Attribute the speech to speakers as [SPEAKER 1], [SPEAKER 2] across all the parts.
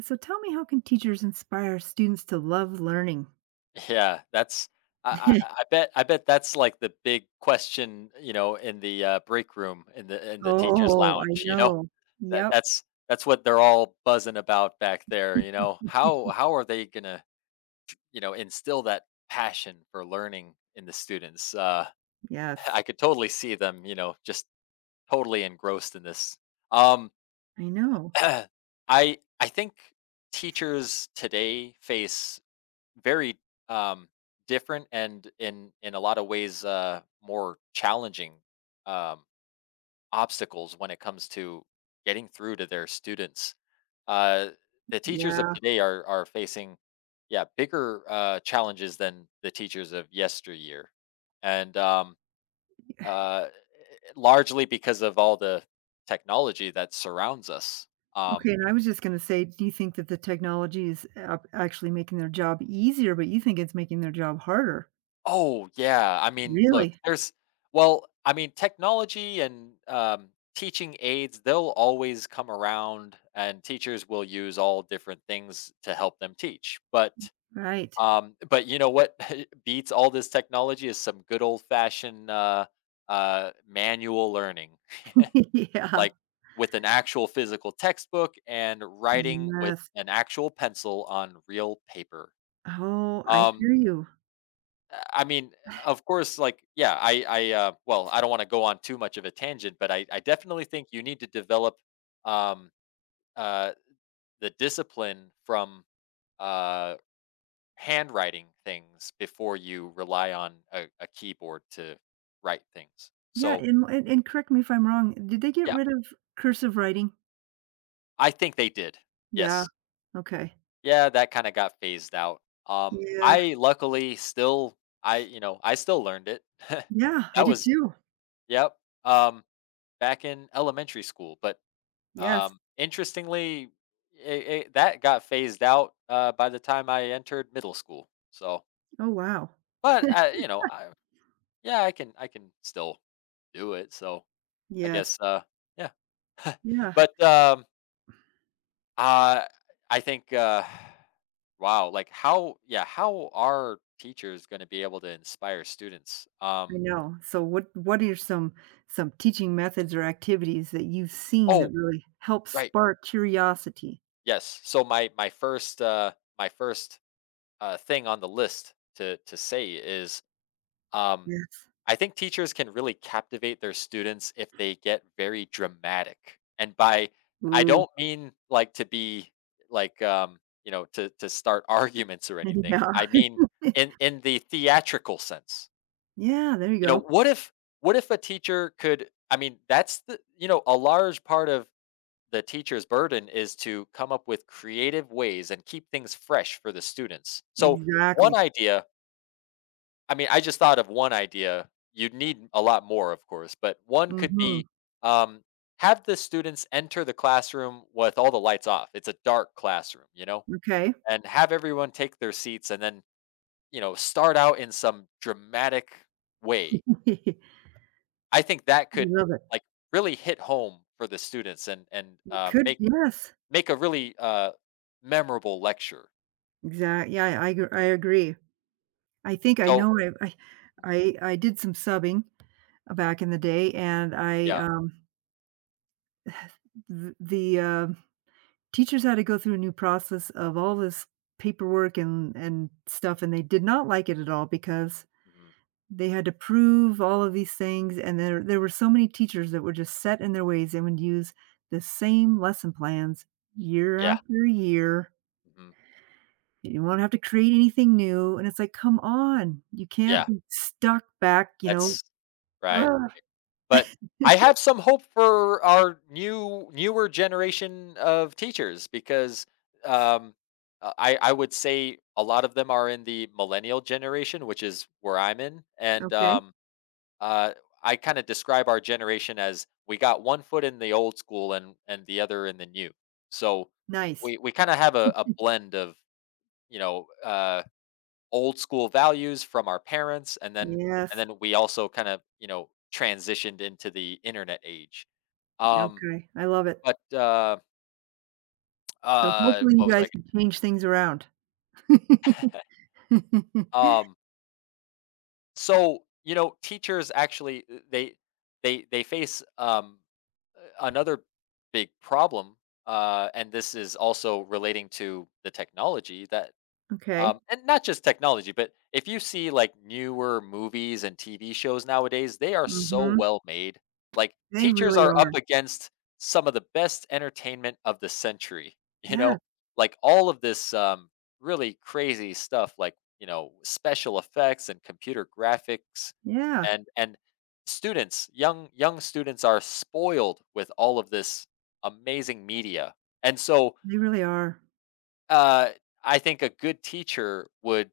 [SPEAKER 1] So tell me, how can teachers inspire students to love learning?
[SPEAKER 2] Yeah, that's I bet that's like the big question, you know, in the break room in the teachers'
[SPEAKER 1] Oh, I
[SPEAKER 2] lounge. You know,
[SPEAKER 1] know.
[SPEAKER 2] that
[SPEAKER 1] Yep.
[SPEAKER 2] that's that's what they're all buzzing about back there. You know, how are they gonna instill that passion for learning in the students?
[SPEAKER 1] Yes,
[SPEAKER 2] I could totally see them, you know, just totally engrossed in this. Um,
[SPEAKER 1] I know.
[SPEAKER 2] I I think teachers today face very um, different and in a lot of ways more challenging um, obstacles when it comes to getting through to their students. Uh, the teachers of
[SPEAKER 1] Yeah.
[SPEAKER 2] today are facing, yeah, bigger challenges than the teachers of yesteryear, and uh, largely because of all the technology that surrounds us.
[SPEAKER 1] Okay,
[SPEAKER 2] Um,
[SPEAKER 1] and I was just going to say, do you think that the technology is actually making their job easier, but you think it's making their job harder?
[SPEAKER 2] Oh, yeah. I mean, look,
[SPEAKER 1] Really?
[SPEAKER 2] there's well, I mean, technology and teaching aids, they'll always come around, and teachers will use all different things to help them teach. But
[SPEAKER 1] Right.
[SPEAKER 2] um, but you know what beats all this technology is some good old fashioned manual learning,
[SPEAKER 1] Yeah.
[SPEAKER 2] like with an actual physical textbook and writing with
[SPEAKER 1] Yes.
[SPEAKER 2] an actual pencil on real paper.
[SPEAKER 1] Oh, I
[SPEAKER 2] Um,
[SPEAKER 1] hear you.
[SPEAKER 2] I mean, of course, like, yeah, well, I don't want to go on too much of a tangent, but I definitely think you need to develop um, uh, the discipline from uh, handwriting things before you rely on a keyboard to write things.
[SPEAKER 1] Yeah,
[SPEAKER 2] So,
[SPEAKER 1] and correct me if I'm wrong. Did they get
[SPEAKER 2] yeah,
[SPEAKER 1] rid of cursive writing?
[SPEAKER 2] I think they did.
[SPEAKER 1] Yeah.
[SPEAKER 2] Yes.
[SPEAKER 1] Okay.
[SPEAKER 2] Yeah, that kind of got phased out.
[SPEAKER 1] Yeah.
[SPEAKER 2] I luckily still, I still learned it.
[SPEAKER 1] Yeah, I
[SPEAKER 2] That
[SPEAKER 1] did
[SPEAKER 2] was,
[SPEAKER 1] too.
[SPEAKER 2] yep, um, back in elementary school. But
[SPEAKER 1] Yes.
[SPEAKER 2] Interestingly, that got phased out by the time I entered middle school. So,
[SPEAKER 1] Oh, wow.
[SPEAKER 2] but I, you know, I, yeah, I can still do it. So I
[SPEAKER 1] Yes.
[SPEAKER 2] guess, yeah.
[SPEAKER 1] Yeah,
[SPEAKER 2] But uh, I think, wow, like how, yeah, how are teachers going to be able to inspire students?
[SPEAKER 1] I know. So what are some teaching methods or activities that you've seen
[SPEAKER 2] Oh,
[SPEAKER 1] that really help
[SPEAKER 2] right,
[SPEAKER 1] spark curiosity?
[SPEAKER 2] yes. So my first thing on the list to say is um
[SPEAKER 1] Yes.
[SPEAKER 2] I think teachers can really captivate their students if they get very dramatic. And by I
[SPEAKER 1] Ooh.
[SPEAKER 2] don't mean like to be like, you know, to start arguments or anything. I
[SPEAKER 1] Yeah.
[SPEAKER 2] mean in the theatrical sense.
[SPEAKER 1] Yeah, there you
[SPEAKER 2] You know,
[SPEAKER 1] go.
[SPEAKER 2] what if a teacher could, I mean, that's the, you know, a large part of the teacher's burden is to come up with creative ways and keep things fresh for the students. So, one
[SPEAKER 1] Exactly.
[SPEAKER 2] idea I mean, I just thought of one idea. You'd need a lot more, of course, but one could be,
[SPEAKER 1] Mhm.
[SPEAKER 2] um, have the students enter the classroom with all the lights off. It's a dark classroom, you know,
[SPEAKER 1] Okay.
[SPEAKER 2] and have everyone take their seats, and then, you know, start out in some dramatic way.
[SPEAKER 1] I
[SPEAKER 2] I think that could,
[SPEAKER 1] love it.
[SPEAKER 2] like, really hit home for the students and
[SPEAKER 1] It could,
[SPEAKER 2] make
[SPEAKER 1] yes.
[SPEAKER 2] a really memorable lecture.
[SPEAKER 1] Exactly. Yeah, I agree. I think I
[SPEAKER 2] So
[SPEAKER 1] know I did some subbing, back in the day, and
[SPEAKER 2] yeah,
[SPEAKER 1] th the, uh teachers had to go through a new process of all this paperwork and stuff, and they did not like it at all because
[SPEAKER 2] mhm,
[SPEAKER 1] they had to prove all of these things, and there were so many teachers that were just set in their ways and would use the same lesson plans year
[SPEAKER 2] yeah,
[SPEAKER 1] after year.
[SPEAKER 2] mhm,
[SPEAKER 1] You won't have to create anything new, and it's like, "Come on, you can't
[SPEAKER 2] yeah.
[SPEAKER 1] be stuck back, you know."
[SPEAKER 2] That's right.
[SPEAKER 1] Ugh.
[SPEAKER 2] But I have some hope for our newer generation of teachers because um, I would say a lot of them are in the millennial generation, which is where I'm in, and
[SPEAKER 1] Okay,
[SPEAKER 2] uh, I kind of describe our generation as we got one foot in the old school and the other in the new. So
[SPEAKER 1] nice.
[SPEAKER 2] we kind of have a blend of, you know. Old school values from our parents, and then and
[SPEAKER 1] Yes,
[SPEAKER 2] then we also kind of, you know, transitioned into the internet age. Um,
[SPEAKER 1] okay, I love it.
[SPEAKER 2] but, uh,
[SPEAKER 1] So hopefully
[SPEAKER 2] what
[SPEAKER 1] you
[SPEAKER 2] was I?
[SPEAKER 1] guys can change things around.
[SPEAKER 2] um, so, you know, teachers actually, they they face, uh, another big problem, and this is also relating to the technology that
[SPEAKER 1] Okay.
[SPEAKER 2] And not just technology, but if you see like newer movies and TV shows nowadays, they are so
[SPEAKER 1] Mhm.
[SPEAKER 2] well made. Like
[SPEAKER 1] They
[SPEAKER 2] teachers
[SPEAKER 1] really
[SPEAKER 2] are up
[SPEAKER 1] are.
[SPEAKER 2] against some of the best entertainment of the century, you
[SPEAKER 1] Yeah,
[SPEAKER 2] know, like all of this, really crazy stuff, like, you know, special effects and computer graphics
[SPEAKER 1] yeah.
[SPEAKER 2] and students, young students are spoiled with all of this amazing media, and so,
[SPEAKER 1] They really are.
[SPEAKER 2] uh, I think a good teacher would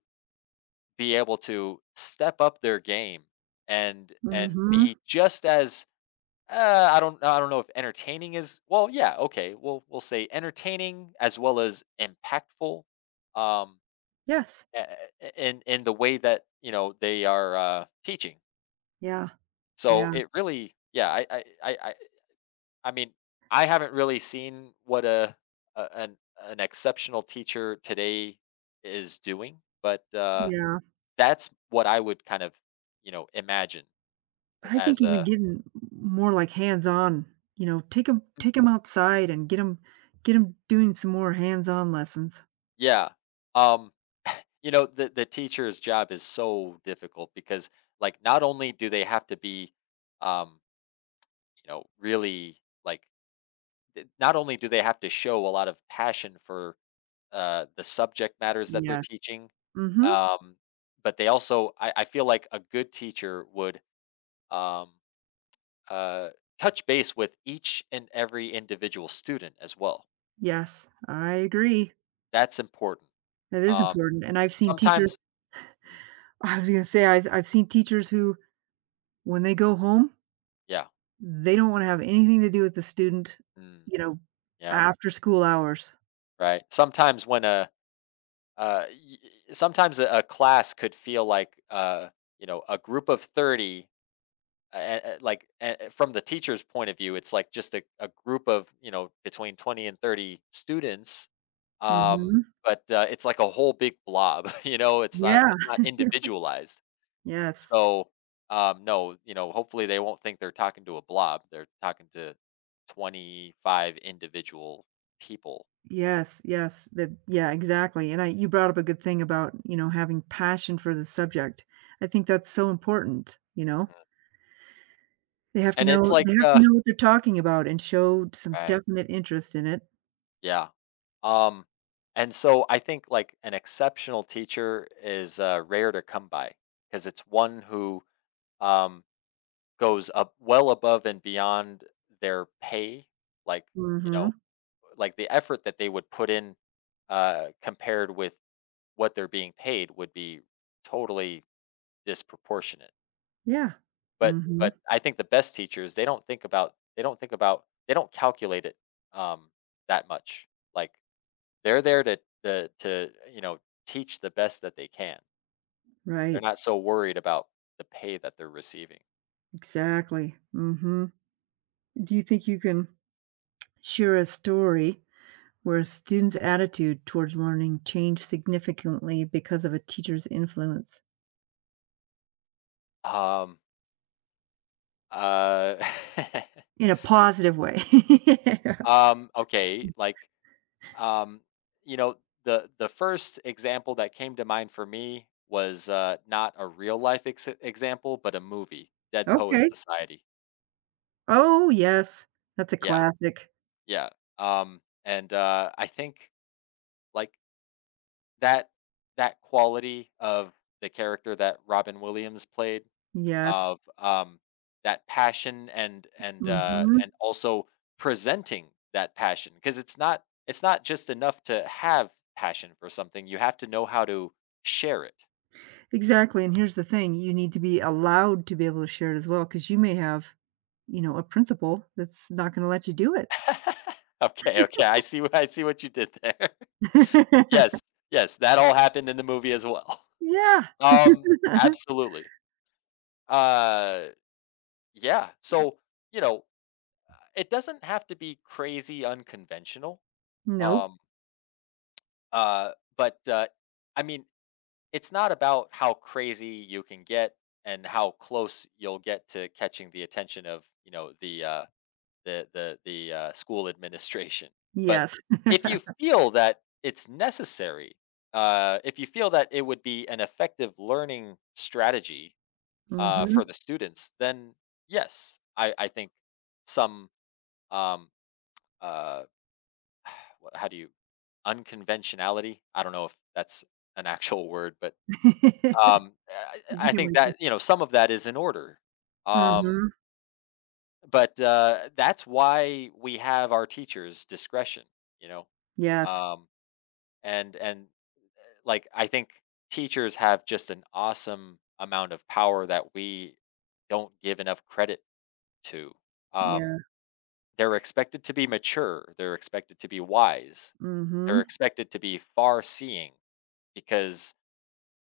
[SPEAKER 2] be able to step up their game and
[SPEAKER 1] Mhm.
[SPEAKER 2] be just as, I don't know if entertaining is, well, yeah, okay, we'll say entertaining as well as impactful, um
[SPEAKER 1] Yes.
[SPEAKER 2] a- in the way that, you know, they are teaching.
[SPEAKER 1] Yeah,
[SPEAKER 2] So
[SPEAKER 1] yeah,
[SPEAKER 2] it really, yeah, I mean, I haven't really seen what a an exceptional teacher today is doing, but
[SPEAKER 1] yeah.
[SPEAKER 2] that's what I would kind of, you know, imagine.
[SPEAKER 1] I think
[SPEAKER 2] As
[SPEAKER 1] even
[SPEAKER 2] a
[SPEAKER 1] getting more, like, hands-on, you know, take them outside and get them doing some more hands-on lessons.
[SPEAKER 2] Yeah. Um, you know, the teacher's job is so difficult because, like, not only do they have to be, um, you know, really, like, not only do they have to show a lot of passion for the subject matters that they're
[SPEAKER 1] Yes.
[SPEAKER 2] teaching,
[SPEAKER 1] Mhm.
[SPEAKER 2] um, but they also, I feel like a good teacher would um uh touch base with each and every individual student as well.
[SPEAKER 1] Yes, I agree.
[SPEAKER 2] That's important.
[SPEAKER 1] That is
[SPEAKER 2] Um
[SPEAKER 1] important, and I've seen teachers
[SPEAKER 2] Sometimes mhm,
[SPEAKER 1] I was gonna say, I've seen teachers who, when they go home,
[SPEAKER 2] yeah.
[SPEAKER 1] they don't wanna have anything to do with the student,
[SPEAKER 2] Mm.
[SPEAKER 1] you know,
[SPEAKER 2] Yeah,
[SPEAKER 1] after school hours.
[SPEAKER 2] right. Sometimes when a, sometimes a class could feel like, you know, a group of 30, from the teacher's point of view, it's like just a group of, you know, between 20 and 30 students. Um,
[SPEAKER 1] Mhm.
[SPEAKER 2] but It's like a whole big blob, you know, it's
[SPEAKER 1] Yeah.
[SPEAKER 2] not individualized.
[SPEAKER 1] Yes.
[SPEAKER 2] So, no, you know, hopefully they won't think they're talking to a blob. They're talking to 25 individual people.
[SPEAKER 1] Yes, yes, that, yeah, exactly, and I, you brought up a good thing about, you know, having passion for the subject. I think that's so important, you know?
[SPEAKER 2] Mhm.
[SPEAKER 1] They have to
[SPEAKER 2] And it's
[SPEAKER 1] know
[SPEAKER 2] like,
[SPEAKER 1] they have to know what they're talking about and show some
[SPEAKER 2] right.
[SPEAKER 1] definite interest in it.
[SPEAKER 2] Yeah. Um, and so I think like an exceptional teacher is rare to come by because it's one who, um, goes up well above and beyond their pay, like, you know,
[SPEAKER 1] Mhm.
[SPEAKER 2] like the effort that they would put in, compared with what they're being paid would be totally disproportionate.
[SPEAKER 1] Yeah.
[SPEAKER 2] But
[SPEAKER 1] Mhm.
[SPEAKER 2] I think the best teachers, they don't calculate it, um, that much. Like, they're there to you know, teach the best that they can. They're
[SPEAKER 1] Right.
[SPEAKER 2] not so worried about the pay that they're receiving.
[SPEAKER 1] Exactly. Mhm. Do you think you can share a story where a student's attitude towards learning changed significantly because of a teacher's influence?
[SPEAKER 2] Um, uh,
[SPEAKER 1] In a positive way. Yeah.
[SPEAKER 2] okay, like, um, you know, the first example that came to mind for me was, not a real life ex example, but a movie, Dead Poets
[SPEAKER 1] Okay.
[SPEAKER 2] Society.
[SPEAKER 1] Oh, yes. That's a
[SPEAKER 2] Yeah,
[SPEAKER 1] classic.
[SPEAKER 2] yeah. I think, like, that quality of the character that Robin Williams played
[SPEAKER 1] Yes.
[SPEAKER 2] of, that passion and
[SPEAKER 1] Mhm.
[SPEAKER 2] and also presenting that passion, because it's not just enough to have passion for something, you have to know how to share it.
[SPEAKER 1] Exactly, and here's the thing, you need to be allowed to be able to share it as well, because you may have, you know, a principal that's not gonna let you do it.
[SPEAKER 2] Okay, okay, I see what you did there. Yes, yes, that all happened in the movie as well.
[SPEAKER 1] Yeah.
[SPEAKER 2] Um, Absolutely. Uh, yeah, so, you know, it doesn't have to be crazy unconventional,
[SPEAKER 1] Nope.
[SPEAKER 2] um, uh, but, I mean, it's not about how crazy you can get and how close you'll get to catching the attention of, you know, the, school administration. But
[SPEAKER 1] Yes.
[SPEAKER 2] if you feel that it's necessary, if you feel that it would be an effective learning strategy for
[SPEAKER 1] Mhm.
[SPEAKER 2] the students, then yes, I think some, um, uh, how do you, unconventionality? I don't know if that's an actual word, but Um,
[SPEAKER 1] I
[SPEAKER 2] I I
[SPEAKER 1] think it
[SPEAKER 2] think
[SPEAKER 1] might be
[SPEAKER 2] that, you know, some of that is in order. Um,
[SPEAKER 1] Mhm.
[SPEAKER 2] but, that's why we have our teachers' discretion, you know?
[SPEAKER 1] Yes.
[SPEAKER 2] Um, and like, I think teachers have just an awesome amount of power that we don't give enough credit to. Um,
[SPEAKER 1] Yeah.
[SPEAKER 2] they're expected to be mature, they're expected to be wise, they're
[SPEAKER 1] Mhm.
[SPEAKER 2] expected to be far-seeing, because,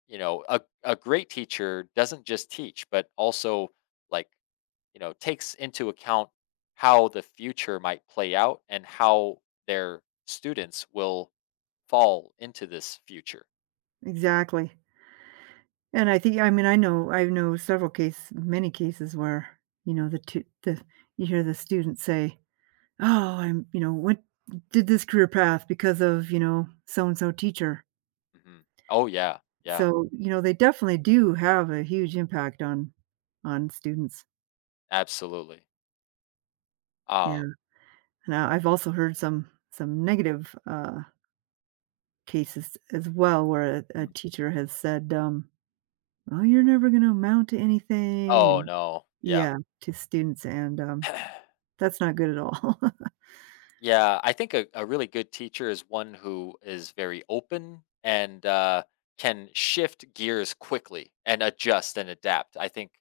[SPEAKER 2] you know, a great teacher doesn't just teach, but also, like, you know, takes into account how the future might play out and how their students will fall into this future.
[SPEAKER 1] Exactly. And I think, I mean, I know several cases, many cases where, you know, the tu the you hear the students say, "Oh, I'm," you know, "what did this career path because of, you know, so and so teacher."
[SPEAKER 2] Hmm. Oh yeah, yeah,
[SPEAKER 1] So, you know, they definitely do have a huge impact on students.
[SPEAKER 2] absolutely. Um,
[SPEAKER 1] Yeah. And I've also heard some negative, cases as well where a
[SPEAKER 2] Mm.
[SPEAKER 1] teacher has said, "oh, you're never gonna amount to anything."
[SPEAKER 2] Oh
[SPEAKER 1] And
[SPEAKER 2] no. Yeah.
[SPEAKER 1] yeah, to students, and, that's not good at all.
[SPEAKER 2] Yeah. I think a really good teacher is one who is very open and can shift gears quickly and adjust and adapt. I think,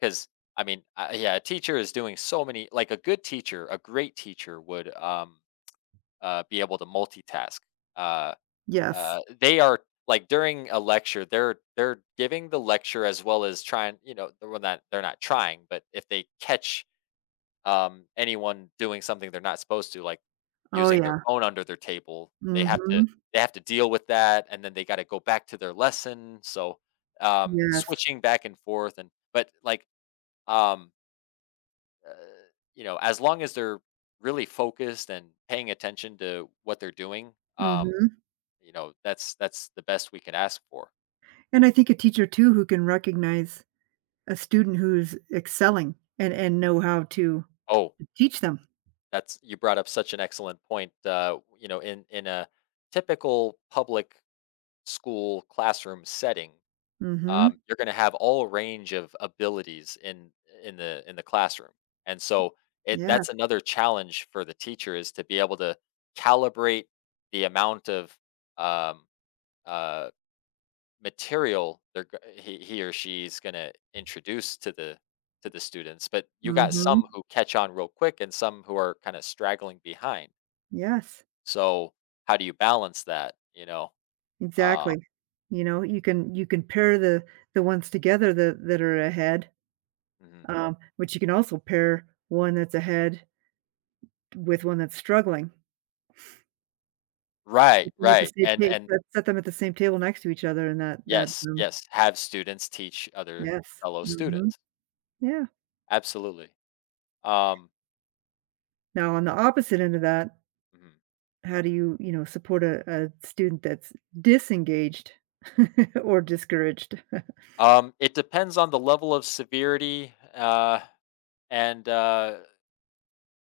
[SPEAKER 2] because, I mean, yeah, a teacher is doing so many. Like a good teacher, a great teacher would be able to multitask. Uh,
[SPEAKER 1] Yes.
[SPEAKER 2] they are, like, during a lecture, they're giving the lecture as well as trying. You know, they're not, they're not trying, but if they catch, anyone doing something they're not supposed to, like
[SPEAKER 1] Oh,
[SPEAKER 2] using their
[SPEAKER 1] yeah.
[SPEAKER 2] phone under their table, they have to
[SPEAKER 1] Mhm.
[SPEAKER 2] deal with that, and then they got to go back to their lesson. So,
[SPEAKER 1] Yes.
[SPEAKER 2] switching back and forth, and but like um uh, you know, as long as they're really focused and paying attention to what they're doing,
[SPEAKER 1] Mhm.
[SPEAKER 2] you know, that's the best we can ask for.
[SPEAKER 1] And I think a teacher too who can recognize a student who's excelling and know how to
[SPEAKER 2] Oh,
[SPEAKER 1] teach them.
[SPEAKER 2] that's, you brought up such an excellent point. You know, in a typical public school classroom setting,
[SPEAKER 1] Mhm.
[SPEAKER 2] you're going to have all range of abilities in the classroom, and so it
[SPEAKER 1] Yeah.
[SPEAKER 2] that's another challenge for the teacher, is to be able to calibrate the amount of, um, uh, material they're he or she's going to introduce to the students. But you got
[SPEAKER 1] Mhm.
[SPEAKER 2] some who catch on real quick and some who are kind of straggling behind,
[SPEAKER 1] Yes.
[SPEAKER 2] so how do you balance that, you know, uh
[SPEAKER 1] Exactly. You know, you can pair the ones together that that are ahead,
[SPEAKER 2] mhm.
[SPEAKER 1] but you can also pair one that's ahead with one that's struggling.
[SPEAKER 2] Right,
[SPEAKER 1] Sit them at the
[SPEAKER 2] right,
[SPEAKER 1] same
[SPEAKER 2] and
[SPEAKER 1] ta,
[SPEAKER 2] and
[SPEAKER 1] set set them at the same table next to each other in that that
[SPEAKER 2] yes,
[SPEAKER 1] room.
[SPEAKER 2] yes, have students teach other
[SPEAKER 1] Yes.
[SPEAKER 2] fellow
[SPEAKER 1] Mhm.
[SPEAKER 2] students.
[SPEAKER 1] Yeah.
[SPEAKER 2] Absolutely. um
[SPEAKER 1] Now on the opposite end of that,
[SPEAKER 2] mhm.
[SPEAKER 1] how do you, you know, support a student that's disengaged or discouraged
[SPEAKER 2] It depends on the level of severity, and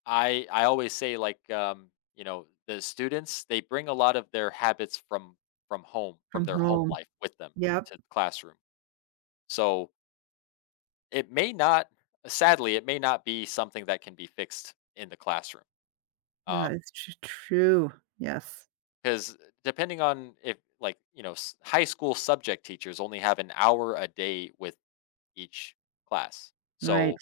[SPEAKER 2] I always say, like, you know, the students, they bring a lot of their habits from home, from
[SPEAKER 1] from
[SPEAKER 2] their home
[SPEAKER 1] home?
[SPEAKER 2] life with them
[SPEAKER 1] Yep.
[SPEAKER 2] to the classroom. So it may not, sadly, it may not be something that can be fixed in the classroom.
[SPEAKER 1] That
[SPEAKER 2] Um,
[SPEAKER 1] is tr true. Yes.
[SPEAKER 2] because, depending on, if like, you know, high school subject teachers only have an hour a day with each class.
[SPEAKER 1] Right.
[SPEAKER 2] So,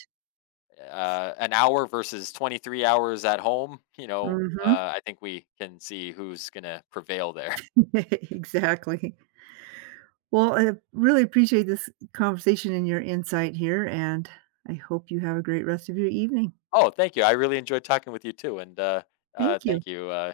[SPEAKER 2] an hour versus 23 hours at home, you know,
[SPEAKER 1] Mhm.
[SPEAKER 2] I think we can see who's going to prevail there.
[SPEAKER 1] Exactly. Well, I really appreciate this conversation and your insight here, and I hope you have a great rest of your evening.
[SPEAKER 2] Oh, thank you. I really enjoyed talking with you too. And
[SPEAKER 1] Thank you.
[SPEAKER 2] Thank you.